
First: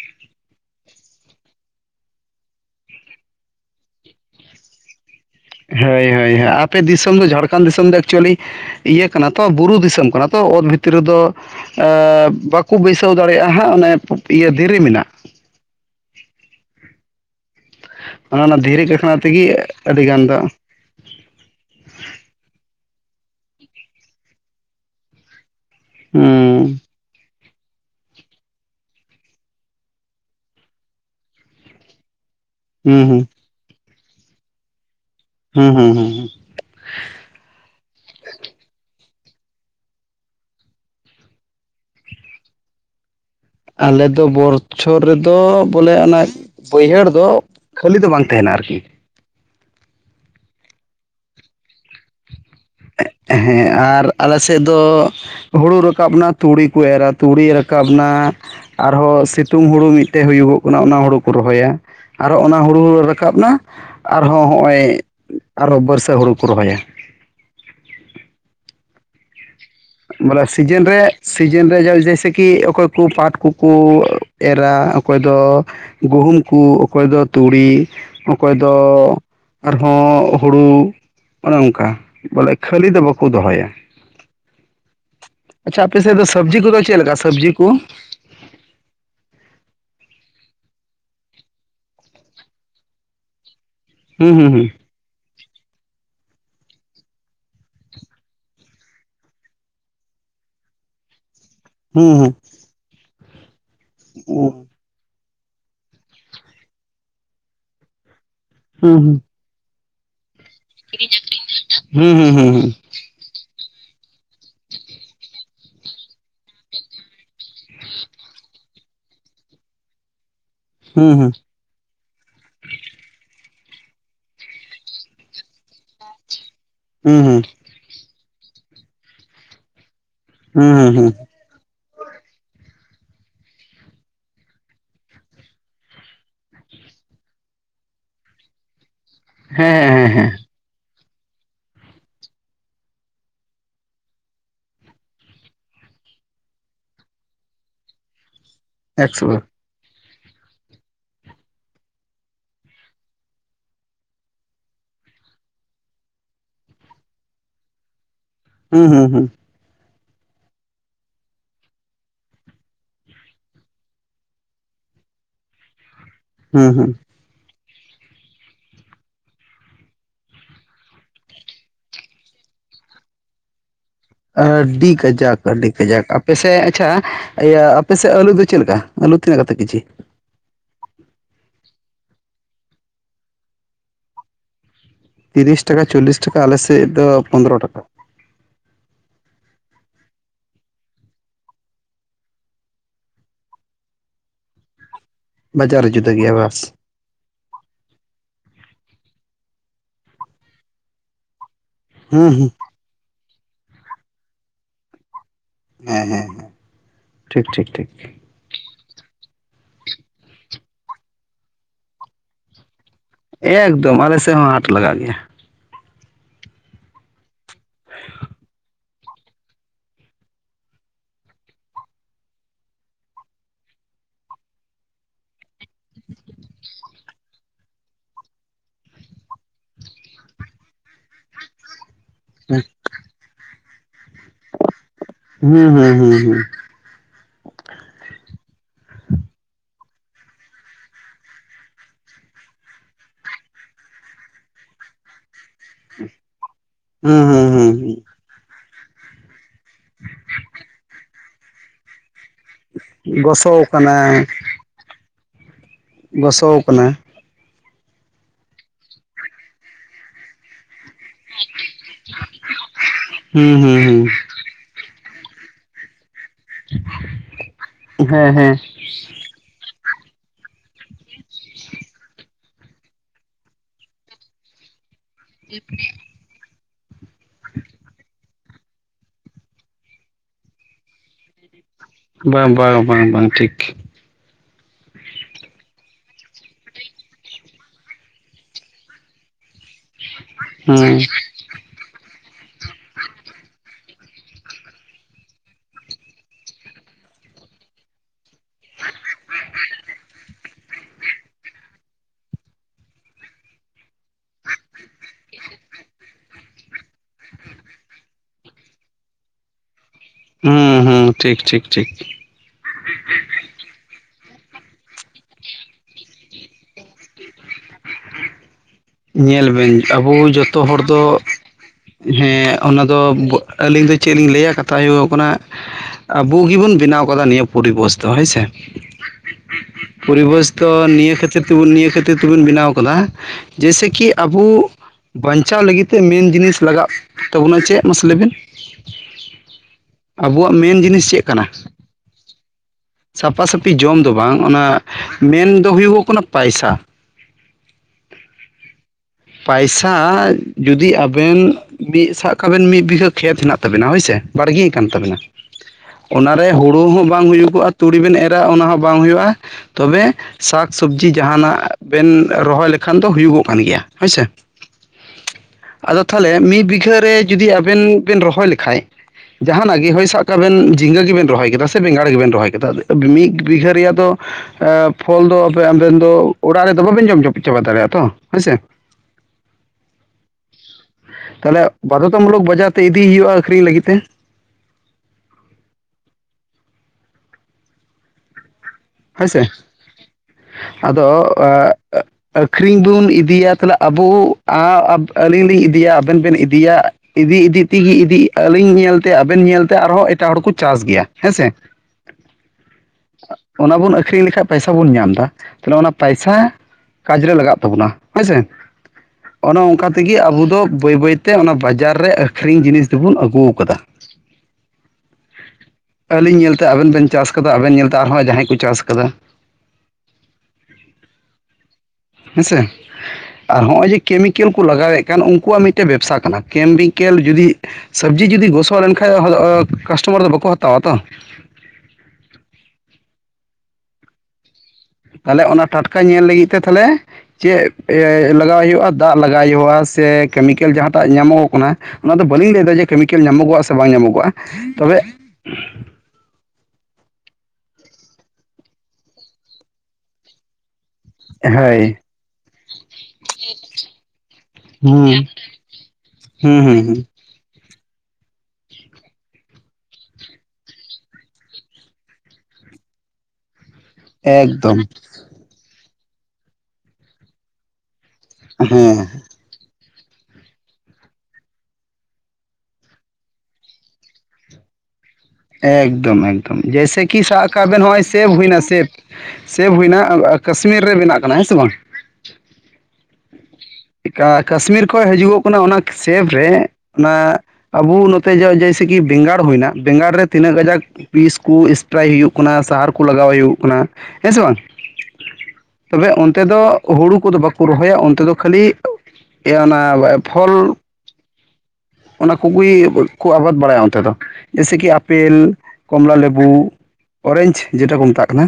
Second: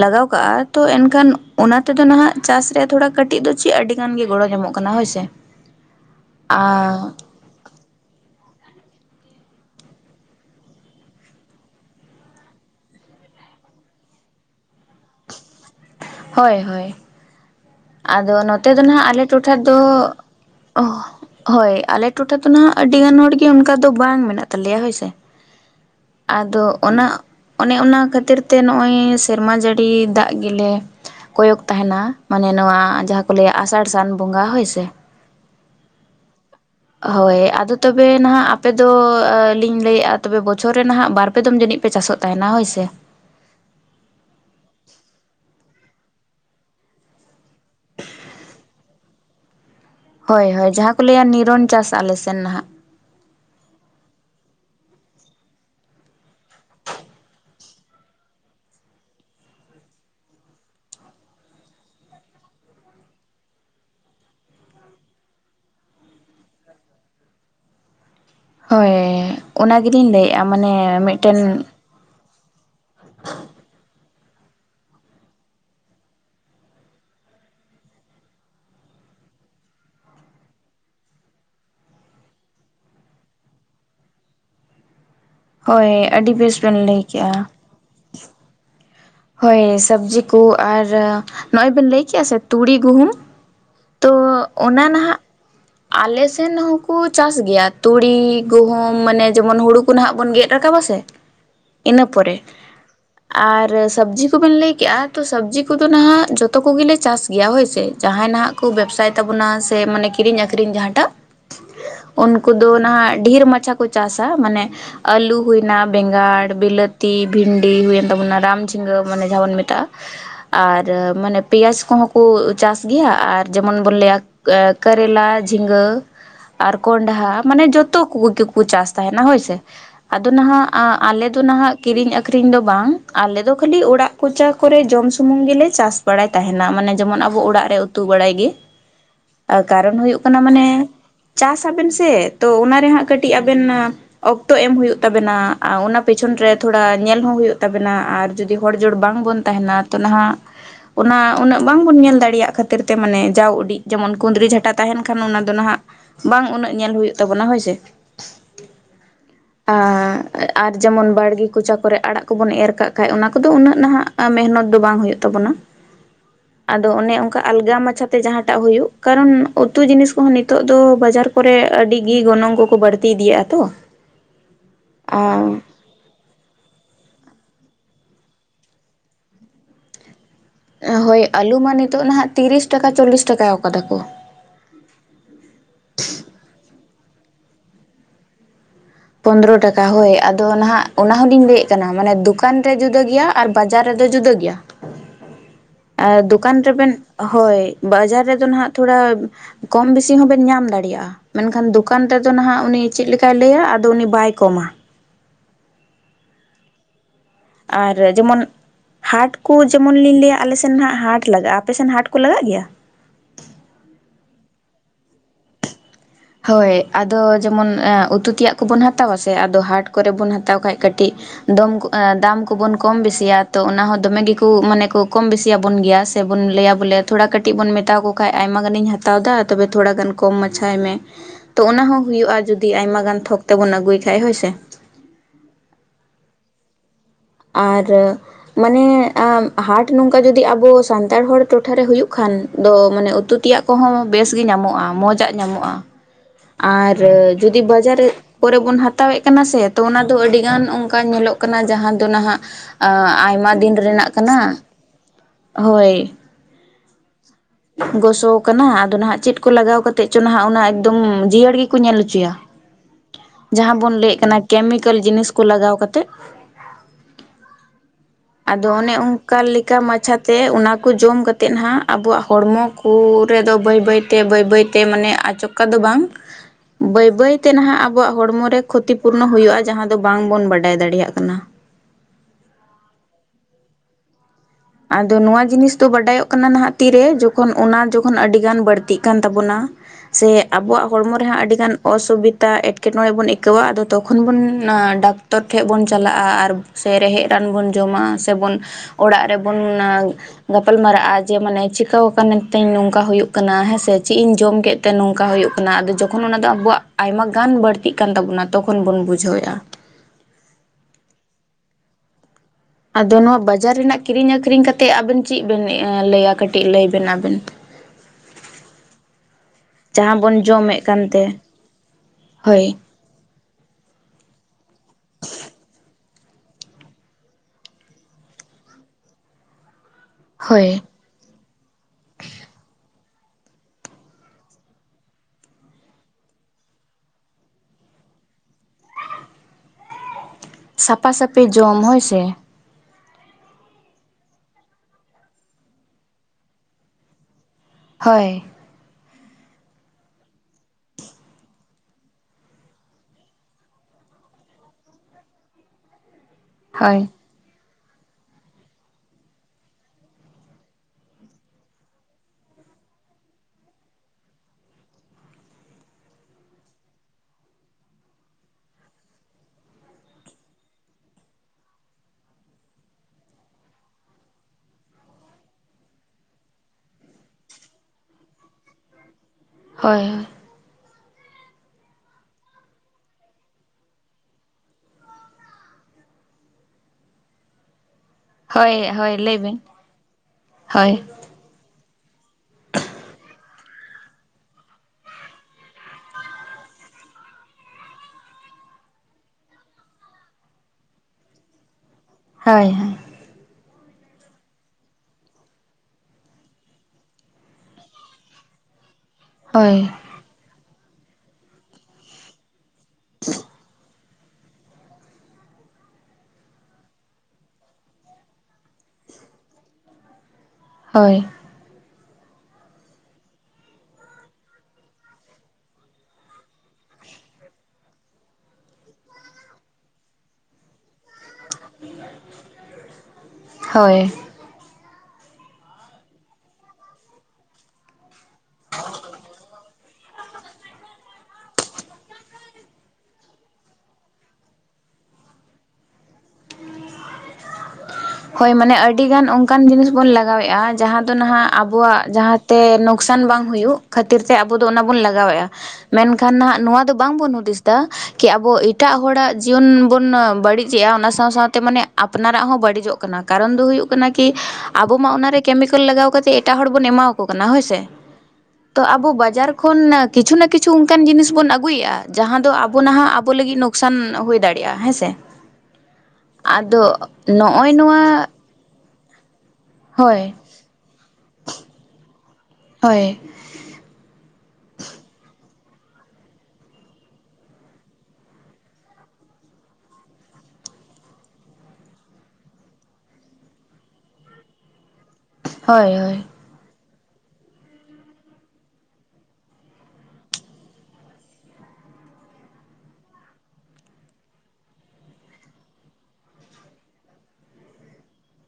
ᱞᱟᱜᱟᱣ ᱠᱟᱜ-ᱟ ᱛᱚ ᱮᱱᱠᱷᱟᱱ ᱚᱱᱟ ᱛᱮᱫᱚ ᱱᱟᱦᱟᱜ ᱪᱟᱥ ᱨᱮᱭᱟᱜ ᱛᱷᱚᱲᱟ ᱠᱟᱹᱴᱤᱜ ᱫᱚ ᱪᱮᱜ ᱟᱹᱰᱤᱜᱟᱱ ᱜᱮ ᱜᱚᱲᱚ ᱧᱟᱢᱚᱜ ᱠᱟᱱᱟ ᱦᱳᱭ ᱥᱮ᱾ ᱦᱳᱭ ᱦᱳᱭ ᱦᱳᱭ ᱟᱯᱮ ᱟᱨ ᱫᱤᱥᱚᱢ ᱫᱚ ᱡᱷᱟᱲᱠᱷᱚᱸᱰ ᱫᱤᱥᱚᱢ ᱫᱚ ᱮᱠᱪᱩᱭᱮᱞᱤ ᱤᱭᱟᱹ ᱠᱟᱱᱟ ᱛᱚ ᱵᱩᱨᱩ ᱫᱤᱥᱚᱢ ᱠᱟᱱᱟ ᱛᱚ ᱚᱛ ᱵᱷᱤᱛᱨᱤ ᱨᱮ ᱫᱚ ᱟᱸ ᱵᱟᱠᱚ ᱵᱟᱹᱭᱥᱟᱹᱣ ᱫᱟᱲᱮᱭᱟᱜ-ᱟ ᱦᱟᱸᱜ ᱚᱱᱮ ᱤᱭᱟᱹ ᱫᱷᱤᱨᱤ ᱢᱮᱱᱟᱜ, ᱦᱳᱭ ᱦᱳᱭ ᱟᱫᱚ ᱚᱱᱮ ᱚᱱᱟ ᱱᱚᱛᱮ ᱫᱚ ᱫᱷᱤᱨᱤ ᱱᱦᱟᱜ ᱠᱟᱠᱷᱱᱟ ᱟᱞᱮ ᱛᱮᱜᱮ ᱴᱚᱴᱷᱟᱨ ᱫᱚ ᱟᱹᱰᱤᱜᱟᱱ ᱫᱚ ᱦᱳᱭ ᱟᱞᱮ ᱴᱚᱴᱷᱟ ᱫᱚ ᱱᱦᱟᱜ ᱟᱹᱰᱤ ᱜᱟᱱ ᱦᱚᱲᱜᱮ ᱚᱱᱠᱟ ᱫᱚ ᱵᱟᱝ ᱢᱮᱱᱟᱜ ᱛᱟᱞᱮᱭᱟ ᱦᱳᱭᱥᱮ᱾ ᱟᱫᱚ ᱦᱩᱸ ᱚᱱᱟ ᱚᱱᱮ ᱚᱱᱟ ᱠᱷᱟᱹᱛᱤᱨ ᱛᱮ ᱱᱚᱜ-ᱚᱭ ᱥᱮᱨᱢᱟ ᱡᱟᱹᱲᱤ ᱫᱟᱜ ᱜᱮᱞᱮ ᱠᱚᱭᱚᱜ ᱛᱟᱦᱮᱱᱟ᱾ ᱢᱟᱱᱮ ᱱᱚᱣᱟ ᱦᱩᱸ ᱡᱟᱦᱟᱸ ᱦᱩᱸ ᱠᱚ ᱞᱟᱹᱭᱟ ᱟᱥᱟᱲ ᱥᱟᱱ ᱵᱚᱸᱜᱟ ᱦᱳᱭ ᱥᱮ᱾ ᱦᱩᱸ ᱦᱩᱸ ᱦᱩᱸ ᱦᱳᱭ ᱟᱫᱚ ᱛᱚᱵᱮ ᱱᱟᱦᱟᱜ ᱟᱯᱮ ᱫᱚ ᱞᱤᱧ ᱞᱟᱹᱭᱮᱜ-ᱟ ᱛᱚᱵᱮ ᱵᱚᱪᱷᱚᱨ ᱨᱮ ᱱᱟᱦᱟᱜ ᱵᱟᱨᱯᱮ ᱫᱚᱢ ᱡᱟᱹᱱᱤᱡ ᱯᱮ ᱪᱟᱥᱚᱜ ᱛᱟᱦᱮᱱᱟ ᱦᱳᱭ ᱥᱮ ᱟᱞᱮ ᱫᱚ ᱵᱚᱨᱪᱷᱚᱨ ᱨᱮᱫᱚ ᱵᱚᱞᱮ ᱚᱱᱟ ᱵᱟᱹᱭᱦᱟᱹᱲ ᱫᱚ ᱠᱷᱟᱹᱞᱤ ᱫᱚ ᱵᱟᱝ ᱛᱟᱦᱮᱸᱱᱟ ᱟᱨᱠᱤ᱾ ᱦᱳᱭ ᱦᱳᱭ, ᱡᱟᱦᱟᱸ ᱠᱚ ᱞᱟᱹᱭᱟ ᱱᱤᱨᱚᱱ ᱪᱟᱥ ᱟᱞᱮᱥᱮᱱ ᱱᱟᱦᱟᱜ᱾ ᱦᱮᱸ ᱟᱨ ᱟᱞᱮ ᱥᱮᱫ ᱫᱚ ᱦᱩᱲᱩ ᱨᱟᱠᱟᱵ ᱱᱟ ᱛᱩᱲᱤ ᱠᱚ ᱮᱨᱟ ᱛᱩᱲᱤ ᱨᱟᱠᱟᱵ ᱱᱟ ᱟᱨᱦᱚᱸ ᱥᱤᱛᱩᱝ ᱦᱩᱲᱩ ᱢᱤᱫᱴᱮᱜ ᱦᱩᱭᱩᱜᱚᱜ ᱠᱟᱱᱟ ᱚᱱᱟ ᱦᱩᱲᱩ ᱠᱚ ᱨᱚᱦᱚᱭᱟ᱾ ᱟᱨᱚ ᱚᱱᱟ ᱦᱩᱲᱩ ᱨᱟᱠᱟᱵ ᱱᱟ ᱟᱨᱦᱚᱸ ᱦᱚᱸᱜ-ᱚᱭ ᱟᱨᱚ ᱵᱟᱹᱨᱥᱟᱹ ᱦᱩᱲᱩ ᱠᱚ ᱨᱚᱦᱚᱭᱟ᱾ ᱦᱳᱭ᱾ ᱚᱱᱟ ᱜᱮᱞᱤᱧ ᱞᱟᱹᱭᱮᱫᱼᱟ ᱵᱚᱞᱮ ᱢᱟᱱᱮ ᱥᱤᱡᱮᱱ ᱨᱮ ᱢᱤᱫᱴᱮᱱ ᱥᱤᱡᱮᱱ ᱨᱮ [UNINTELLIGIBLE] ᱠᱤ ᱚᱠᱚᱭ ᱠᱩ ᱯᱟᱴ ᱠᱩᱠᱩ ᱮᱨᱟ ᱚᱠᱚᱭ ᱫᱚ ᱜᱩᱦᱩᱢ ᱠᱩ ᱚᱠᱚᱭ ᱫᱚ ᱛᱩᱲᱤ ᱚᱠᱚᱭ ᱫᱚ ᱟᱨᱦᱚᱸ ᱦᱩᱲᱩ ᱚᱱᱮ ᱚᱝᱠᱟ, ᱵᱚᱞᱮ ᱠᱷᱟᱹᱞᱤ ᱫᱚ ᱵᱟᱠᱚ ᱫᱚᱦᱚᱭᱟ᱾ ᱟᱪᱪᱷᱟ ᱟᱯᱮ ᱦᱳᱭ ᱥᱮᱫ ᱫᱚ ᱟᱹᱰᱤ ᱥᱟᱹᱵᱽᱡᱤ ᱵᱮᱥ ᱠᱚᱫᱚ ᱵᱮᱱ ᱪᱮᱫ ᱞᱟᱹᱭ ᱞᱮᱠᱟ ᱥᱟᱹᱵᱽᱡᱤ ᱠᱮᱜᱼᱟ ᱠᱩ? ᱦᱳᱭ, ᱥᱟᱹᱵᱽᱡᱤ ᱠᱩ ᱟᱨ ᱱᱚᱜᱼᱚᱭ ᱵᱮᱱ ᱞᱮᱭ ᱠᱮᱜᱼᱟ ᱥᱮ ᱛᱩᱲᱤ ᱜᱩᱦᱩᱢ ᱛᱚ ᱦᱮᱸ ᱦᱮᱸ ᱚᱱᱟ ᱱᱟᱦᱟᱜ [INAUDIBLE] ᱟᱞᱮᱥᱱ ᱦᱚᱸ ᱠᱩ ᱪᱟᱥ ᱜᱮᱭᱟ ᱛᱩᱲᱤ, ᱜᱩᱦᱩᱢ ᱢᱟᱱᱮ ᱡᱮᱢᱚᱱ ᱦᱩᱲᱩ ᱠᱚ ᱱᱟᱦᱟᱜ ᱵᱚᱱ ᱜᱮᱫ ᱨᱟᱠᱟᱵᱟ ᱥᱮ [INAUDIBLE] ᱤᱱᱟᱹ ᱯᱚᱨᱮ, ᱟᱨ ᱥᱟᱹᱵᱽᱡᱤ ᱠᱚᱵᱮᱱ ᱞᱟᱹᱭ ᱠᱮᱜ-ᱟ ᱛᱚ ᱥᱟᱹᱵᱽᱡᱤ ᱠᱚᱫᱚ ᱱᱟᱦᱟᱜ ᱡᱚᱛᱚ ᱠᱚᱜᱮ ᱞᱮ ᱪᱟᱥ ᱜᱮᱭᱟ ᱦᱳᱭᱥᱮ᱾ ᱡᱟᱦᱟᱸᱭ ᱱᱟᱦᱟᱜ ᱠᱚ ᱵᱮᱵᱥᱟᱭ ᱛᱟᱵ ᱚᱱᱟ ᱥᱮ ᱢᱟᱱᱮ ᱠᱤᱨᱤᱧ ᱟᱠᱷᱨᱤᱧ ᱡᱟᱦᱟᱸᱴᱟᱜ, ᱩᱱᱠᱩ ᱫᱚ ᱱᱟᱦᱟᱜ ᱰᱷᱤᱨ ᱢᱟᱪᱷᱟᱠ ᱠᱚ ᱪᱟᱥᱟ ᱢᱟᱱᱮ ᱟᱹᱞᱩ ᱦᱩᱭᱱᱟ ᱵᱮᱸᱜᱟᱲ, ᱵᱤᱞᱟᱹᱛᱤ, ᱵᱷᱤᱱᱰᱤ ᱦᱩᱭᱮᱱ ᱛᱟᱵᱚᱱᱟ ᱨᱟᱢ [UNINTELLIGIBLE] ᱡᱷᱤᱸᱜᱟᱹ ᱢᱟᱱᱮ ᱡᱟᱦᱟᱸ ᱵᱚᱱ ᱢᱮᱛᱟᱜᱼᱟ ᱟᱨ ᱢᱟᱱᱮ ᱯᱮᱸᱭᱟᱡᱽ ᱠᱚᱦᱚᱸ ᱠᱚ ᱪᱟᱥ ᱜᱮᱭᱟ ᱟᱨ ᱡᱮᱢᱚᱱ ᱵᱚᱱ ᱞᱮᱭᱟ ᱮ ᱠᱟᱨᱮᱞᱟ ᱡᱷᱤᱸᱜᱟᱹ ᱟᱨ ᱠᱚᱱᱰᱷᱟ ᱢᱟᱱᱮ ᱡᱚᱛᱚ ᱠᱚᱜᱮ ᱠᱩ ᱪᱟᱥ ᱛᱟᱦᱮᱱᱟ ᱦᱳᱭ ᱥᱮ ᱟᱫᱚ ᱱᱟᱦᱟᱜ ᱟᱸ ᱟᱞᱮ ᱛᱩ ᱱᱟᱦᱟᱜ ᱠᱤᱨᱤᱧ ᱟᱠᱷᱨᱤᱧ ᱫᱚ ᱵᱟᱝ ᱟᱞᱮ ᱫᱚ ᱠᱷᱟᱹᱞᱤ ᱚᱲᱟᱜ ᱠᱚᱪᱟ ᱠᱚᱨᱮ ᱡᱚᱢ ᱥᱩᱢᱩᱝ ᱜᱮᱞᱮ ᱪᱟᱥ ᱵᱟᱲᱟᱭ ᱛᱟᱦᱮᱱᱟ᱾ ᱢᱟᱱᱮ ᱡᱮᱢᱚᱱ ᱟᱵᱚ ᱚᱲᱟᱜ ᱨᱮ ᱩᱛᱩ ᱵᱟᱲᱟᱭ ᱜᱮ᱾ [INAUDIBLE] ᱟᱻ ᱠᱟᱨᱚᱱ ᱦᱩᱭᱩᱜ ᱠᱟᱱᱟ ᱢᱟᱱᱮ ᱪᱟᱥ ᱟᱵᱮᱱ ᱥᱮ ᱛᱚ ᱚᱱᱟᱨᱮᱦᱟᱸᱜ ᱠᱟᱹᱴᱤᱡ ᱟᱵᱮᱱ ᱚᱠᱛᱚ ᱮᱢ ᱦᱩᱭᱩᱜ ᱛᱟᱵᱮᱱᱟ ᱟᱸ ᱚᱱᱟ ᱯᱮᱪᱷᱚᱱ ᱨᱮ ᱛᱷᱚᱬᱟ ᱧᱮᱞ ᱦᱚᱸ ᱦᱩᱭᱩᱜ ᱛᱟᱵᱮᱱᱟ ᱟᱨ ᱡᱩᱫ ᱦᱚᱲ ᱡᱳᱲ ᱮᱠᱥᱚ ᱵᱟᱨ ᱵᱟᱝᱵᱚᱱ ᱛᱟᱦᱮᱸᱱᱟ ᱛᱚ ᱱᱟᱦᱟᱜ ᱚᱱᱟ ᱩᱱᱟᱹᱜ ᱵᱟᱝᱵᱚᱱ ᱧᱮᱞ ᱫᱟᱲᱮᱭᱟᱜ ᱠᱷᱟᱹᱛᱤᱨ ᱛᱮ ᱢᱟᱱᱮ ᱡᱟᱣ ᱩᱰᱤᱡ ᱡᱮᱢᱚᱱ ᱠᱩᱸᱫᱽᱨᱤ ᱡᱷᱟᱴᱟ ᱛᱟᱦᱮᱱ ᱠᱷᱟᱱ ᱚᱱᱟ ᱫᱚ ᱱᱟᱦᱟᱜ ᱵᱟᱝ ᱩᱱᱟᱹᱜ ᱧᱮᱞ ᱦᱩᱭᱩᱜ ᱛᱟᱵᱚᱱᱟ ᱦᱳᱭᱥᱮ᱾ ᱦᱩᱸ ᱦᱩᱸ ᱦᱩᱸ᱾ ᱟᱻ ᱟᱨ ᱡᱮᱢᱚᱱ ᱵᱟᱲᱜᱮ ᱠᱚᱪᱟ ᱠᱚᱨᱮᱜ ᱟᱲᱟᱜ ᱠᱚᱵᱚᱱ ᱮᱨ ᱠᱟᱜ ᱠᱷᱟᱡ ᱚᱱᱟ ᱠᱚ ᱫᱚ ᱩᱱᱟᱹᱜ ᱱᱟᱦᱟᱜ ᱢᱮᱦᱱᱚᱛ ᱫᱚ ᱵᱟᱝ ᱦᱩᱭᱩᱜ ᱛᱟᱵᱚᱱᱟ ᱦᱩᱸ ᱟᱫᱚ ᱦᱩᱸ ᱚᱱᱮ ᱚᱝ ᱟᱞᱜᱟ ᱢᱟᱪᱷᱟᱛᱮ ᱡᱟᱦᱟᱸᱴᱟᱜ ᱦᱩᱭᱩᱜ, ᱠᱟᱨᱚᱱ ᱩᱛᱩ ᱡᱤᱱᱤᱥ ᱠᱚᱦᱚᱸ ᱱᱤᱛᱚᱜ ᱫᱚ ᱵᱟᱡᱟᱨ ᱠᱚᱨᱮᱜ ᱟᱹᱰᱤ ᱜᱤ ᱜᱚᱱᱚᱝ ᱠᱚᱠᱚ ᱵᱟᱹᱲᱛᱤ ᱤᱫᱤᱭᱮᱜᱼᱟ ᱛᱚ᱾ ᱟᱹᱰᱤ ᱜᱟᱡᱟᱠ ᱟᱨ ᱟᱹᱰᱤ ᱜᱟᱡᱟᱠ, ᱟᱯᱮᱥᱮᱜ ᱟᱪᱪᱷᱟ ᱤᱭᱟᱹ ᱟᱯᱮᱥᱮᱜ ᱟᱹᱞᱩ ᱫᱚ ᱪᱮᱫ ᱞᱮᱠᱟ? ᱟᱞᱩ ᱛᱤᱱᱟᱹᱜ ᱠᱟᱛᱮᱜ ᱠᱮᱡᱤ? ᱦᱳᱭ, ᱟᱹᱞᱩ ᱢᱟ ᱱᱤᱛᱚᱜ ᱱᱟᱦᱟᱜ ᱛᱤᱨᱤᱥ ᱴᱟᱠᱟ ᱪᱚᱞᱞᱤᱥ ᱴᱟᱠᱟᱣ ᱠᱟᱫᱟ ᱠᱚ᱾ ᱛᱤᱨᱤᱥ ᱴᱟᱠᱟ ᱪᱚᱞᱞᱤᱥ ᱴᱟᱠᱟ, ᱟᱞᱮᱥᱮᱫ ᱫᱚ ᱯᱚᱱᱫᱽᱨᱚ ᱴᱟᱠᱟ᱾ ᱯᱚᱱᱫᱽᱨᱚ ᱴᱟᱠᱟ ᱦᱳᱭ, ᱟᱫᱚ ᱱᱟᱦᱟᱜ ᱚᱱᱟ ᱦᱚᱞᱤᱧ ᱞᱮᱭᱮᱫ ᱠᱟᱱᱟ ᱢᱟᱱᱮ ᱫᱚᱠᱟᱱ ᱨᱮ ᱡᱩᱫᱟᱹ ᱜᱮᱭᱟ ᱟᱨ ᱵᱟᱡᱟᱨ ᱨᱮᱫᱚ ᱡᱩᱫᱟᱹ ᱜᱮᱭᱟ ᱵᱟᱡᱟᱨ ᱨᱮ ᱡᱩᱫᱟᱹ ᱟᱨ ᱜᱮᱭᱟ ᱵᱟᱥ ᱫᱚᱠᱟᱱ ᱨᱮᱵᱮᱱ ᱦᱳᱭ, ᱵᱟᱡᱟᱨ ᱨᱮᱫᱚ ᱱᱟᱦᱟᱜ ᱛᱷᱚᱲᱟ ᱠᱚᱢ ᱵᱤᱥᱤ ᱦᱚᱸᱵᱮᱱ ᱧᱟᱢ ᱫᱟᱲᱮᱭᱟᱜᱼᱟ ᱢᱮᱱᱠᱷᱟᱱ ᱫᱳᱠ ᱫᱚᱠᱟᱱ ᱦᱩᱸ ᱨᱮᱫᱚ ᱦᱩᱸ ᱱᱟᱦᱟᱜ ᱩᱱᱤ ᱪᱮᱫ ᱞᱮᱠᱟᱭ ᱞᱮᱭᱟ ᱟᱫᱚ ᱩᱱᱤ ᱵᱟᱭ ᱠᱚᱢᱟ᱾ ᱦᱮᱸ ᱦᱮᱸ ᱦᱮᱸ᱾ ᱴᱷᱤᱠ ᱴᱷᱤᱠ ᱴᱷᱤᱠ ᱟᱨ ᱡᱮᱢᱚᱱ ᱦᱟᱴ ᱠᱳ ᱡᱮᱢᱚᱱ ᱞᱤᱧ ᱞᱟᱹᱭᱟ ᱟᱞᱮ ᱥᱮᱱ ᱦᱟᱸᱜ ᱦᱟᱴ ᱞᱟᱜᱟᱜ-ᱟ ᱟᱯᱮ ᱥᱮᱱ ᱦᱟᱴ ᱠᱚ ᱞᱟᱜᱟᱜ ᱜᱮᱭᱟ? ᱮᱠᱫᱚᱢ ᱟᱞᱮ ᱥᱮᱫ ᱦᱚᱸ ᱦᱟᱴ ᱞᱟᱜᱟᱜ ᱜᱮᱭᱟ᱾ ᱦᱳᱭ ᱟᱫᱚ ᱡᱮᱢᱚᱱ ᱩᱛᱩ ᱛᱮᱭᱟᱜ ᱠᱚᱵᱚᱱ ᱦᱟᱛᱟᱣᱟ ᱥᱮ ᱟᱫᱚ ᱦᱟᱴ ᱠᱚᱨᱮ ᱵᱚᱱ ᱦᱟᱛᱟᱣ ᱠᱷᱟᱡ ᱠᱟᱹᱴᱤᱡ ᱫᱚᱢ ᱠᱚ ᱫᱟᱢ ᱠᱚᱵᱚᱱ ᱠᱚᱢ ᱵᱮᱥᱤᱭᱟ ᱛᱚ ᱚᱱᱟ ᱦᱚᱸ ᱫᱚᱢᱮ ᱜᱮᱠᱚ ᱢᱟᱱᱮ ᱠᱚ ᱠᱚᱢ ᱵᱮᱥᱤᱭᱟ ᱵᱚᱱ ᱜᱮᱭᱟ ᱥᱮᱵᱚᱱ ᱞᱟᱹᱭᱼᱟ ᱵᱚᱞᱮ ᱛᱷᱚᱲᱟ ᱠᱟᱹᱴᱤᱡ ᱠᱟᱹᱴᱤᱡ ᱵᱚᱱ ᱢᱮᱛᱟ ᱠᱚ ᱠᱷᱟᱡ ᱟᱭᱢᱟ ᱜᱟᱱᱤᱧ ᱦᱟᱛᱟᱣ ᱮᱫᱟ ᱛᱚᱵᱮ ᱛᱷᱚᱲᱟ ᱜᱟᱱ ᱠᱚᱢ ᱢᱟᱪᱷᱟᱭ ᱢᱮ᱾ ᱛᱚ ᱚᱱᱟ ᱦᱚᱸ ᱦᱳᱭᱳᱜ-ᱟ ᱦᱮᱸ ᱡᱩᱫᱤ ᱟᱭᱢᱟ ᱜᱟᱱ ᱛᱷᱚᱠ ᱛᱮᱵᱚᱱ ᱟᱹᱜᱩᱭ ᱠᱷᱟᱡ ᱦᱳᱭ ᱥᱮ᱾ ᱦᱩᱸ ᱦᱩᱸ ᱦᱩᱸ ᱦᱩᱸ ᱟᱨ ᱢᱟᱱᱮ ᱟᱢ ᱦᱟᱴ ᱱᱚᱝᱠᱟ ᱡᱩᱫᱤ ᱟᱵᱚ ᱥᱟᱱᱛᱟᱲ ᱦᱚᱲ ᱴᱚᱴᱷᱟᱨᱮ ᱦᱳᱭᱳᱜ ᱠᱷᱟᱱ ᱫᱚ ᱢᱟᱱᱮ ᱩᱛᱩ ᱛᱮᱭᱟᱜ ᱠᱚᱦᱚᱸ ᱵᱮᱥ ᱜᱮ ᱧᱟᱢᱚᱜ-ᱟ ᱢᱚᱡᱟᱜ ᱧᱟᱢᱚᱜ-ᱟ ᱟᱨ ᱦᱩᱸ ᱦᱩᱸ ᱡᱩᱫᱤ ᱦᱩᱸ ᱦᱩᱸ ᱵᱟᱡᱟᱨ ᱠᱚᱨᱮ ᱵᱚᱱ ᱦᱟᱛᱟᱣ ᱮᱫ ᱠᱟᱱᱟ ᱥᱮ ᱛᱚ ᱚᱱᱟ ᱫᱚ ᱟᱹᱰᱤ ᱜᱟᱱ ᱚᱱᱠᱟ ᱧᱮᱞᱚᱜ ᱠᱟᱱᱟ ᱡᱟᱦᱟᱸ ᱫᱚ ᱱᱟᱦᱟᱜ ᱟᱸ ᱜᱚᱥᱚ ᱟᱭᱢᱟ ᱫᱤᱱ ᱟᱠᱟᱱᱟ ᱨᱮᱱᱟᱜ ᱠᱟᱱᱟ ᱦᱳᱭ᱾ ᱜᱚᱥᱚᱣ ᱠᱟᱱᱟ ᱜᱚᱥᱚ ᱠᱟᱱᱟ ᱟᱫᱚ ᱱᱟᱦᱟᱜ ᱪᱮᱫ ᱠᱚ ᱞᱟᱜᱟᱣ ᱠᱟᱛᱮᱜ ᱪᱚ ᱱᱟᱦᱟᱜ ᱩᱱᱟᱹᱜ᱾ ᱮᱠᱫᱚᱢ ᱡᱤᱭᱟᱹᱲ ᱜᱮᱠᱚ ᱧᱮᱞ ᱦᱚᱪᱚᱭᱟ ᱦᱩᱸ ᱡᱟᱦᱟᱸ ᱦᱩᱸ ᱵᱚᱱ ᱦᱩᱸ ᱞᱟᱹᱭᱮᱫ ᱠᱟᱱᱟ᱾ ᱠᱮᱢᱤᱠᱮᱞ ᱡᱤᱱᱤᱥ ᱠᱚ ᱞᱟᱜᱟᱣ ᱠᱟᱛᱮᱫ ᱦᱮᱸ ᱦᱮᱸ ᱟᱫᱚ ᱚᱱᱮ᱾ ᱚᱠᱟ ᱞᱮᱠᱟ ᱢᱟᱪᱷᱟᱛᱮ ᱚᱱᱟ ᱠᱚ ᱡᱚᱢ ᱠᱟ ᱠᱟᱛᱮᱫ ᱦᱟᱸᱜ ᱟᱵᱚᱣᱟᱜ ᱦᱚᱲᱢᱚ ᱠᱚ ᱨᱮᱫᱚ ᱵᱟᱹᱭ ᱵᱟᱹᱭᱛᱮ ᱵᱟᱹᱭ ᱵᱟᱹᱭᱛᱮ ᱢᱟᱱᱮ ᱟᱪᱚᱠᱟ ᱫᱚ ᱵᱟᱝ᱾ ᱵᱟᱹᱭ ᱵᱟᱹᱭ ᱛᱮ ᱱᱟᱦᱟᱜ ᱟᱵᱚᱣᱟᱜ ᱦᱚᱲᱢᱚᱮ ᱠᱷᱚᱛᱤ ᱯᱩᱨᱱᱚ ᱦᱳᱭᱳᱜ-ᱟ ᱡᱟᱦᱟᱸ ᱫᱚ ᱵᱟᱝ ᱵᱚᱱ ᱵᱟᱰᱟᱭ ᱫᱟᱲᱮᱭᱟᱜ ᱠᱟᱱᱟ᱾ ᱵᱟᱝ ᱵᱟᱝ ᱵᱟᱝ ᱵᱟᱝ ᱴᱷᱤᱠ᱾ ᱟᱫᱚ ᱱᱚᱣᱟ ᱡᱤᱱᱤᱥ ᱫᱚ ᱵᱟᱰᱟᱭᱚᱜ ᱠᱟᱱᱟ ᱱᱟᱦᱟᱜ ᱛᱤᱨᱮ ᱡᱚᱠᱷᱚᱱ ᱚᱱᱟ ᱡᱚᱠᱷᱚᱱ ᱟᱹᱰᱤ ᱜᱟᱱ ᱵᱟᱹᱲᱛᱤᱜ ᱠᱟᱱ ᱛᱟᱵᱚᱱᱟ᱾ ᱥᱮ ᱟᱵᱚᱣᱟᱜ ᱦᱮᱸ ᱦᱚᱲᱢᱚ ᱨᱮ ᱦᱟᱸᱜ ᱟᱹᱰᱤᱜᱟᱱ᱾ ᱚᱥᱩᱵᱤᱫᱷᱟ ᱮᱴᱠᱮᱴᱚᱬᱮ ᱵᱚᱱ ᱟᱹᱭᱠᱟᱹᱣᱟ ᱟᱫᱚ ᱛᱚᱠᱷᱚᱱ ᱵᱚᱱ ᱰᱟᱠᱛᱚᱨ ᱴᱷᱮᱱ ᱵᱚᱱ ᱪᱟᱞᱟᱜ-ᱟ ᱟᱨ᱾ ᱥᱮ ᱨᱮᱦᱮᱫ ᱨᱟᱱ ᱵᱚᱱ ᱡᱚᱢᱟ ᱥᱮᱵᱚᱱ ᱚᱲᱟᱜ ᱨᱮᱵᱚᱱ᱾ ᱜᱟᱯᱟᱞᱢᱟᱨᱟᱜ-ᱟ ᱡᱮ ᱢᱟᱱᱮ ᱪᱤᱠᱟᱹᱣ ᱠᱟᱱ ᱛᱤᱧ ᱱᱚᱝᱠᱟ ᱦᱳᱭᱳᱜ ᱠᱟᱱᱟ ᱦᱮᱸᱥᱮ ᱪᱮᱫ ᱤᱧ ᱡᱚᱢ ᱠᱮᱫ ᱛᱮ᱾ ᱛᱮ ᱱᱚᱝᱠᱟ ᱦᱳᱭᱳᱜ ᱠᱟᱱᱟ ᱟᱫᱚ ᱡᱚᱠᱷᱚᱱ ᱚᱱᱟ ᱫᱚ ᱟᱵᱚᱣᱟᱜ ᱟᱭᱢᱟ ᱜᱟᱱ ᱵᱟᱹᱲᱛᱤᱜ ᱠᱟᱱ ᱛᱟᱵᱚᱱᱟ ᱛᱚᱠᱷᱚᱱ ᱵᱚᱱ ᱵᱩᱡᱷᱟᱹᱣ ᱮ-ᱟ᱾ ᱦᱩᱸ ᱦᱩᱸ ᱴᱷᱤᱠ ᱴᱷᱤᱠ ᱴᱷᱤᱠ ᱟᱫᱚ ᱱᱚᱣᱟ ᱵᱟᱡᱟᱨ ᱨᱮᱱᱟᱜ ᱠᱤᱨᱤᱧ ᱟᱠᱷᱨᱤᱧ ᱠᱟᱛᱮᱫ ᱟᱵᱤᱱ ᱪᱮᱫ ᱵᱤᱱ ᱞᱟᱹᱭᱟ ᱠᱟᱹᱴᱤᱡ ᱞᱟᱹᱭ ᱵᱤᱱ ᱟᱵᱤᱱ᱾ [UNINTELLIGIBLE] ᱧᱮᱞ ᱵᱤᱱ ᱡᱟᱦᱟᱸ ᱟᱵᱚ ᱵᱚᱱ ᱡᱚᱛᱚ ᱦᱚᱲ ᱡᱚᱢᱮᱫ ᱫᱚ ᱠᱟᱱᱛᱮ ᱦᱮᱸ ᱦᱳᱭ ᱚᱱᱟ ᱟᱫᱚ ᱟᱹᱞᱤᱧ ᱫᱚ ᱪᱮᱫ ᱞᱤᱧ ᱞᱟᱹᱭᱼᱟ ᱠᱟᱛᱷᱟ ᱫᱚ ᱦᱳᱭᱳᱜ ᱠᱟᱱᱟ ᱟᱵᱚ ᱜᱮᱵᱚᱱ ᱵᱮᱱᱟᱣ ᱠᱟᱫᱟ ᱱᱤᱭᱟᱹ ᱯᱚᱨᱤᱵᱚᱥ ᱫᱚ ᱦᱳᱭ ᱥᱮ᱾ ᱯᱚᱨᱤᱵᱮᱥ ᱦᱳᱭ ᱫᱚ ᱱᱤᱭᱟᱹ ᱠᱷᱟᱹᱛᱤᱨ ᱛᱮᱵᱚᱱ ᱱᱤᱭᱟᱹ ᱠᱷᱟᱹᱛᱤᱨ ᱛᱮᱵᱚᱱ ᱵᱮᱱᱟᱣ ᱠᱟᱫᱟ᱾ ᱡᱮᱭᱥᱮ ᱠᱤ ᱟᱵᱚ ᱵᱟᱧᱪᱟᱣ ᱞᱟᱹᱜᱤᱫ ᱛᱮ ᱢᱮᱱ ᱡᱤᱱᱤᱥ ᱞᱟᱜᱟᱜ ᱛᱟᱵᱚᱱᱟ ᱪᱮᱫ ᱢᱟᱥᱮ ᱞᱟᱹᱭ ᱵᱤᱱ᱾ ᱟᱵᱚᱣᱟᱜ ᱢᱮᱱ ᱡᱤᱱᱤᱥ ᱥᱟᱯᱷᱟ ᱪᱮᱫ ᱥᱟᱹᱯᱷᱤ ᱠᱟᱱᱟ ᱡᱚᱢ ᱦᱳᱭ ᱥᱮ ᱥᱟᱯᱟ ᱥᱟᱹᱯᱤ ᱡᱚᱢ ᱫᱚ ᱵᱟᱝ ᱚᱱᱟ ᱢᱮᱱ ᱫᱚ ᱦᱩᱭᱩᱜᱚᱜ ᱠᱟᱱᱟ ᱯᱟᱭᱥᱟ᱾ ᱦᱳᱭ ᱯᱟᱭᱥᱟ ᱡᱩᱫᱤ ᱟᱵᱮᱱ ᱢᱤᱫ ᱥᱟᱵ ᱠᱟᱜ ᱵᱤᱱ ᱢᱤᱫ ᱵᱤᱜᱷᱟᱹ ᱠᱷᱮᱛ ᱦᱮᱱᱟᱜ ᱛᱟᱵᱤᱱᱟ ᱦᱳᱭ ᱥᱮ᱾ ᱵᱟᱲᱜᱮ ᱟᱠᱟᱱ ᱛᱟᱵᱤᱱᱟ ᱚᱱᱟᱨᱮ ᱦᱳᱲᱳ ᱦᱳᱭ ᱦᱚᱸ ᱵᱟᱝ ᱦᱩᱭᱩᱜᱚᱜ-ᱟ ᱛᱩᱲᱤ ᱵᱮᱱ ᱮᱨᱟ ᱚᱱᱟ ᱦᱚᱸ ᱵᱟᱝ ᱦᱩᱭᱩᱜ-ᱟ ᱛᱚᱵᱮ ᱥᱟᱠ-ᱥᱚᱵᱽᱡᱤ ᱡᱟᱦᱟᱱᱟᱜ ᱵᱤᱱ ᱨᱚᱦᱚᱭ ᱞᱮᱼᱼ ᱠᱷᱟᱱ ᱫᱚ ᱦᱩᱭᱩᱜᱚᱜ ᱠᱟᱱ ᱜᱮᱭᱟ ᱦᱳᱭ ᱥᱮ ᱟᱫᱚ ᱛᱟᱦᱚᱞᱮ ᱢᱤᱫ ᱵᱤᱜᱷᱟᱹ ᱨᱮ ᱡᱩᱫᱤ ᱟᱵᱤᱱ ᱵᱤᱱ ᱨᱚᱦᱚᱭ ᱞᱮᱠᱷᱟᱡ᱾ ᱡᱟᱦᱟᱱᱟᱜ ᱜᱮ ᱦᱳᱭ ᱥᱟᱵ ᱠᱟᱜ ᱵᱤᱱ ᱡᱷᱤᱸᱜᱟᱹ ᱜᱮᱵᱤᱱ ᱨᱚᱦᱚᱭ ᱠᱮᱫᱟ ᱥᱮ ᱵᱮᱸᱜᱟᱲ ᱜᱮᱵᱤᱱ ᱨᱚᱦᱚᱭ ᱠᱮᱫᱟ ᱢᱤᱫ ᱵᱤᱜᱷᱟᱹ ᱨᱮᱭᱟᱜ ᱫᱚ᱾ ᱮᱸ ᱯᱷᱚᱞ ᱫᱚ ᱟᱯᱮ ᱟᱵᱮᱱ ᱫᱚ ᱚᱲᱟᱜ ᱨᱮᱫᱚ ᱵᱟᱵᱤᱱ ᱡᱚᱢᱪᱚᱯᱮ᱾ ᱪᱟᱵᱟ ᱫᱟᱲᱮᱭᱟᱜᱼᱟ ᱛᱚ ᱟᱞᱮ ᱥᱮᱫ ᱦᱳᱭ ᱦᱳᱭ ᱛᱟᱦᱞᱮ ᱵᱟᱫᱷᱚᱛᱟ ᱢᱩᱞᱚᱠ ᱵᱟᱡᱟᱨ ᱛᱮ ᱤᱫᱤ ᱦᱩᱭᱩᱜᱼᱟ ᱟᱹᱠᱷᱨᱤᱧ ᱞᱟᱹᱜᱤᱫ ᱛᱮ? ᱦᱳᱭ ᱭᱟ, ᱦᱳᱭ ᱥᱮ, ᱟᱫᱚ ᱟᱸᱜ ᱟᱹᱜ ᱟᱹᱠᱷᱨᱤᱧ ᱫᱩᱱ ᱤᱫᱤᱭᱟ ᱛᱟᱦᱞᱮ ᱟᱵᱳ ᱟ ᱟᱵ ᱟᱹᱞᱤᱧ ᱞᱤᱧ ᱤᱫᱤᱭᱟ ᱟᱵᱮᱱ ᱵᱮᱱ ᱤᱫᱤᱭᱟ ᱤᱫᱤ ᱤᱫᱤ ᱛᱤᱜᱤ ᱤᱫᱤ ᱟᱹᱞᱤᱧ ᱧᱮᱞᱛᱮ ᱟᱵᱮᱱ ᱧᱮᱞᱛᱮ ᱟᱨᱦᱚᱸ ᱮᱴᱟᱜ ᱦᱚᱲ ᱠᱚ ᱪᱟᱥ ᱜᱮᱭᱟ ᱦᱮᱸᱥᱮ᱾ ᱦᱚᱭ ᱦᱚᱭ ᱚᱱᱟ ᱵᱚᱱ ᱟᱹᱠᱷᱨᱤᱧ ᱞᱮᱠᱷᱟᱡ ᱯᱟᱭᱥᱟ ᱵᱚᱱ ᱧᱟᱢᱫᱟ᱾ ᱛᱟᱦᱚᱞᱮ ᱚᱱᱟ ᱯᱟᱭᱥᱟ ᱠᱟᱡᱽ ᱨᱮ ᱞᱟᱜᱟᱜ ᱛᱟᱵᱚᱱᱟ ᱦᱳᱭ ᱥᱮ, ᱚᱱᱚ ᱚᱱᱠᱟ ᱦᱳᱭ ᱛᱤ ᱜᱤ ᱟᱵᱩ ᱫᱚ ᱵᱟᱹᱭ ᱵᱟᱹᱭ ᱛᱮ ᱚᱱᱟ ᱵᱟᱡᱟᱨ ᱨᱮ ᱟᱹᱠᱷᱨᱤᱧ ᱡᱤᱱᱤᱥ ᱫᱩᱵᱩᱱ ᱟᱹᱜᱩ ᱠᱟᱫᱟ᱾ ᱟᱞᱤᱧ ᱧᱮᱞ ᱛᱮ ᱟᱵᱮᱱ ᱵᱮᱱ ᱪᱟᱥ ᱠᱟᱫᱟ, ᱟᱵᱮᱱ ᱧᱮᱞ ᱛᱮ ᱟᱨᱦᱚᱸ ᱡᱟᱦᱟᱸᱭ ᱠᱚ ᱪᱟᱥ ᱠᱟᱫᱟ᱾ ᱦᱳᱭ᱾ ᱦᱮᱸᱥᱮ, ᱟ ᱦᱚᱸᱜᱼᱚᱭ ᱡᱮ ᱠᱮᱢᱤᱠᱮᱞ ᱠᱚ ᱞᱟᱜᱟᱣᱮᱫ ᱠᱟᱱ ᱩᱱᱠᱩᱣᱟᱜ ᱢᱤᱫᱴᱮᱱ ᱵᱮᱵᱽᱥᱟ ᱠᱟᱱᱟ, ᱠᱮᱢᱵᱤᱠᱮᱞ ᱡᱩᱫᱤ ᱥᱚᱵᱽᱡᱤ ᱡᱩᱫᱤ ᱜᱚᱥᱚ ᱞᱮᱱᱠᱷᱟᱡ [INAUDIBLE] ᱠᱟᱥᱴᱚᱢᱟᱨ ᱫᱚ ᱵᱟᱠᱚ ᱦᱟᱛᱟᱣᱟ ᱛᱚ᱾ [INAUDIBLE] ᱦᱳᱭ᱾ ᱛᱟᱦᱚᱞᱮ ᱚᱱᱟ ᱴᱟᱴᱠᱟ ᱧᱮᱞ ᱞᱟᱹᱜᱤᱫ ᱛᱮ ᱛᱟᱦᱞᱮ ᱪᱮᱫ ᱭᱮ ᱞᱟᱜᱟᱣ ᱦᱩᱭᱩᱜᱼᱟ ᱫᱟᱜ ᱞᱟᱜᱟᱣ ᱦᱩᱭᱩᱜᱼᱟ ᱥᱮ ᱠᱮᱢᱤᱠᱮᱞ ᱡᱟᱦᱟᱸᱴᱟᱜ ᱧᱟᱢᱚᱜᱚᱜ ᱠᱟᱱᱟ᱾ ᱚᱱᱟ ᱫᱚ ᱵᱟᱹᱞᱤᱧ ᱞᱟᱹᱭᱫᱟ ᱡᱮ ᱠᱮᱢᱤᱠᱮᱞ ᱧᱟᱢᱚᱜᱚᱜᱼᱟ ᱥᱮ ᱵᱟᱝ ᱧᱟᱢᱚᱜᱚᱜᱼᱟ᱾ ᱛᱚᱵᱮᱜ, ᱦᱳᱭ ᱢᱟᱱᱮ ᱟᱹᱰᱤᱜᱟᱱ ᱚᱱᱠᱟᱱ ᱡᱤᱱᱤᱥ ᱵᱚᱱ ᱞᱟᱜᱟᱣᱮᱫᱼᱟ᱾ ᱡᱟᱦᱟᱸ ᱫᱚ ᱱᱟᱦᱟᱜ ᱦᱳᱭ ᱟᱵᱚᱣᱟᱜ ᱡᱟᱦᱟᱸᱛᱮ ᱱᱳᱠᱥᱟᱱ ᱵᱟᱝ ᱦᱩᱭᱩᱜ ᱠᱷᱟᱹᱛᱤᱨ ᱛᱮ, ᱟᱵᱚ ᱫᱚ ᱚᱱᱟ ᱵᱚᱱ ᱦᱩᱸ ᱞᱟᱜᱟᱣᱮᱫᱼᱟ᱾ ᱢᱮᱱᱠᱷᱟᱱ ᱦᱩᱸ ᱦᱟᱸᱜ ᱦᱩᱸ ᱱᱚᱣᱟ ᱫᱚ ᱦᱩᱸ ᱵᱟᱝᱵᱚᱱ ᱦᱩᱫᱤᱥ ᱫᱟ ᱠᱤ ᱟᱵᱚ ᱤᱴᱟᱜ ᱦᱚᱲᱟᱜ ᱡᱤᱭᱚᱱ ᱵᱚᱱ ᱵᱟᱹᱲᱤᱡᱮᱜᱼᱟ᱾ ᱚᱱᱟ ᱥᱟᱸᱣ ᱥᱟᱸᱣᱛᱮ ᱢᱟᱱᱮ ᱟᱯᱱᱟ ᱱᱟᱜ ᱦᱚᱸ ᱵᱟᱹᱲᱤᱡᱚᱜ ᱠᱟᱱᱟ᱾ ᱠᱟᱨᱚᱱ ᱫᱚ ᱦᱩᱭᱩᱜ ᱠᱟᱱᱟ ᱠᱤ ᱮᱠᱫᱚᱢ ᱟᱵᱚ ᱢᱟ ᱚᱱᱟ ᱨᱮ ᱠᱮᱢᱤᱠᱮᱞ ᱞᱟᱜᱟᱣ ᱠᱟᱛᱮ ᱮᱴᱟᱜ ᱦᱚᱲ ᱵᱚᱱ ᱮᱢᱟᱣ ᱠᱚ ᱠᱟᱱᱟ ᱦᱳᱭ ᱥᱮ, ᱛᱚ ᱦᱮᱸ ᱟᱵᱚ ᱵᱟᱡᱟᱨ ᱠᱷᱚᱱ ᱱᱟᱹ ᱠᱤᱪᱷᱩ ᱱᱟ ᱠᱤᱪᱷᱩ ᱚᱱᱠᱟᱱ ᱡᱤᱱᱤᱥ ᱵᱚᱱ ᱟᱹᱜᱩᱭᱮᱫᱼᱟ᱾ ᱡᱟᱦᱟᱸ ᱫᱚ ᱟᱵᱚ ᱱᱟᱦᱟᱜ ᱟᱵᱚ ᱞᱟᱹᱜᱤᱫ ᱱᱩᱠ ᱥᱟᱱ ᱦᱩᱭ ᱫᱟᱲᱮᱭᱟᱜᱼᱟ ᱦᱮᱸᱥᱮ᱾ ᱮᱠᱫᱚᱢ ᱮᱠᱫᱚᱢ ᱟᱫᱚ ᱡᱮᱭᱥᱮᱠᱤ ᱥᱟᱜ ᱠᱟᱜ ᱵᱮᱱ ᱱᱚᱣᱟ ᱱᱚᱜᱼᱚᱭ ᱥᱮᱵᱷ ᱦᱩᱭᱱᱟ ᱥᱮᱯ᱾ ᱥᱮᱵᱷ ᱦᱩᱭᱱᱟ ᱟᱹᱵ ᱦᱳᱭ ᱟᱹ ᱠᱟᱥᱢᱤᱨ ᱨᱮ ᱵᱮᱱᱟᱜ ᱠᱟᱱᱟ ᱦᱮᱸ ᱥᱮ ᱵᱟᱝ? ᱦᱳᱭ᱾ ᱠᱟ ᱠᱟᱥᱢᱤᱨ ᱠᱷᱚᱡ ᱦᱤᱡᱩᱜᱚᱜ ᱠᱟᱱᱟ, ᱚᱱᱟ ᱥᱮᱵᱷ ᱨᱮ ᱚᱱᱟ ᱟᱵᱩ ᱱᱚᱛᱮ ᱡᱚᱜ ᱡᱚᱭᱥᱮᱠᱤ ᱵᱮᱸᱜᱟᱲ ᱦᱩᱭᱱᱟ, ᱵᱮᱸᱜᱟᱲ ᱨᱮ ᱛᱤᱱᱟᱹᱜ ᱠᱟᱡᱟᱠ ᱯᱤᱥ ᱠᱚ ᱥᱴᱟᱨᱟᱭ ᱦᱩᱭᱩᱜ ᱠᱟᱱᱟ ᱥᱟᱦᱟᱨ ᱠᱚ ᱞᱟᱜᱟᱣ ᱦᱳᱭᱳᱜ ᱠᱟᱱᱟ᱾ ᱦᱮᱸ ᱥᱮ ᱵᱟᱝ? ᱦᱳᱭ ᱛᱚᱵᱮ ᱦᱳᱭ ᱚᱱᱛᱮ ᱫᱚ ᱦᱩᱲᱩ ᱠᱚᱫᱚ ᱵᱟᱠᱳ ᱨᱚᱦᱚᱭᱟ, ᱚᱱᱛᱮ ᱫᱚ ᱠᱷᱟᱹᱞᱤ ᱮᱭᱟ ᱚᱱᱟ ᱣᱟᱭ ᱯᱷᱚᱞ ᱚᱱᱟ ᱠᱩᱜᱤ ᱵᱟᱸᱫᱽ ᱠᱚ ᱟᱵᱟᱫ ᱵᱟᱲᱟᱭᱟ ᱚᱱᱛᱮ ᱫᱚ ᱡᱮᱭᱥᱮᱠᱤ ᱟᱯᱮᱞ, ᱠᱚᱢᱚᱞᱟ, ᱞᱮᱵᱩ ᱚᱨᱮᱸᱧᱡᱽ ᱡᱮᱴᱟ ᱠᱚ ᱢᱮᱛᱟᱜ ᱠᱟᱱᱟ᱾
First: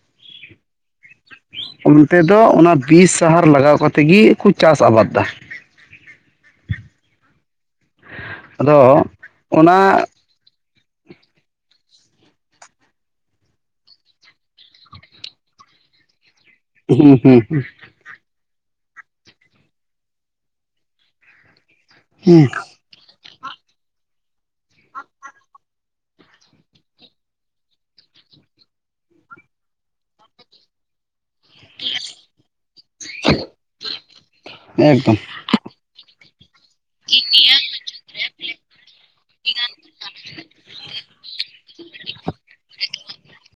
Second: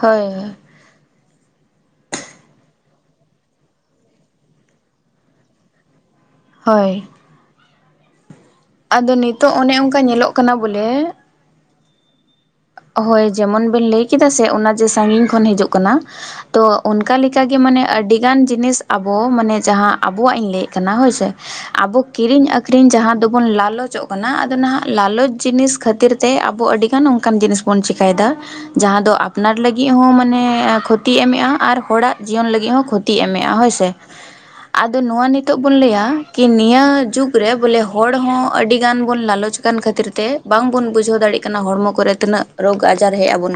ᱦᱳᱭ ᱦᱳᱭ᱾ ᱚᱱᱛᱮ ᱫᱚ ᱚᱱᱟ ᱵᱤᱥ ᱥᱟᱦᱟᱨ ᱞᱟᱜᱟᱣ ᱠᱟᱛᱮ ᱜᱤ ᱠᱩ ᱪᱟᱥ ᱟᱵᱟᱫᱽ ᱫᱟ᱾ ᱦᱚᱭ᱾ ᱟᱫᱚ ᱱᱤᱛᱚᱜ ᱚᱱᱮ ᱚᱱᱠᱟ ᱧᱮᱞᱚᱜ ᱠᱟᱱᱟ, ᱵᱚᱞᱮ ᱦᱳᱭ ᱡᱮᱢᱚᱱ ᱵᱮᱱ ᱞᱟᱹᱭ ᱠᱮᱫᱟ ᱥᱮ ᱚᱱᱟ ᱡᱮ ᱥᱟᱹᱜᱤᱧ ᱠᱷᱚᱱ ᱦᱤᱡᱩᱜ ᱠᱟᱱᱟ᱾ ᱛᱚ ᱦᱩᱸ ᱚᱱᱠᱟ ᱦᱩᱸ ᱞᱮᱠᱟ ᱦᱩᱸ ᱜᱮ ᱢᱟᱱᱮ ᱟᱹᱰᱤ ᱡᱟᱦᱟᱱ ᱡᱤᱱᱤᱥ ᱟᱵᱚ ᱢᱟᱱᱮ ᱡᱟᱦᱟᱸ ᱟᱵᱚᱣᱟᱜ ᱤᱧ ᱞᱟᱹᱭᱮᱫ ᱠᱟᱱᱟ ᱦᱳᱭ ᱥᱮ ᱟᱵᱚ ᱠᱤᱨᱤᱧ ᱟᱠ ᱦᱩᱸ ᱟᱹᱠᱷᱨᱤᱧ ᱡᱟᱦᱟᱸ ᱫᱚᱵᱚᱱ ᱞᱟᱞᱚᱪᱚᱜ ᱠᱟᱱᱟ ᱟᱫᱚ ᱱᱟᱦᱟᱜ ᱞᱟᱞᱚᱪ ᱡᱤᱱᱤᱥ ᱠᱷᱟᱹᱛᱤᱨ ᱛᱮ ᱟᱵᱚ ᱟᱹᱰᱤ ᱜᱟᱱ ᱚᱱ ᱚᱱᱠᱟᱱ ᱡᱤᱱᱤᱥ ᱵᱚᱱ ᱪᱮᱠᱟᱹᱭᱮᱫᱟ ᱡᱟᱦᱟᱸ ᱫᱚ ᱟᱯᱱᱟᱨ ᱞᱟᱹᱜᱤᱫ ᱦᱚᱸ ᱢᱟᱱᱮ ᱠᱷᱚᱛᱤᱭ ᱮᱢᱮᱫ, ᱟ ᱟᱨ ᱦᱚᱲᱟᱜ ᱡᱤᱭᱚᱱ ᱞᱟᱹᱜᱤᱫ ᱦᱚᱸ ᱠᱷᱚᱛᱤᱭ ᱮᱢᱮᱜ-ᱟ ᱦᱳᱭᱥᱮ ᱟᱫᱚ ᱮᱠᱫᱚᱢ ᱱᱚᱣᱟ ᱱᱤᱛ ᱱᱤᱛᱚᱜ ᱵᱚᱱ ᱞᱟᱹᱭᱟ ᱠᱤ ᱱᱤᱭᱟᱹ ᱡᱩᱜᱽ ᱨᱮ ᱵᱚᱞᱮ ᱦᱚᱲ ᱦᱚᱸ ᱟᱹᱰᱤ ᱜᱟᱱ ᱵᱚᱱ ᱞᱟᱞᱚᱪ ᱟᱠᱟᱱ ᱠᱷᱟᱹᱛᱤᱨ ᱛᱮ ᱵᱟᱝᱵᱚᱱ ᱵᱩᱡᱷᱟᱹᱣ ᱫᱟᱲᱮᱜ ᱠᱟᱱᱟ ᱦᱚᱲᱢᱚ ᱠᱚᱨᱮ ᱛᱤᱱᱟᱹᱜ ᱨᱳᱜᱽ ᱟᱡᱟᱨ ᱦᱮᱡ ᱟᱵᱚᱱ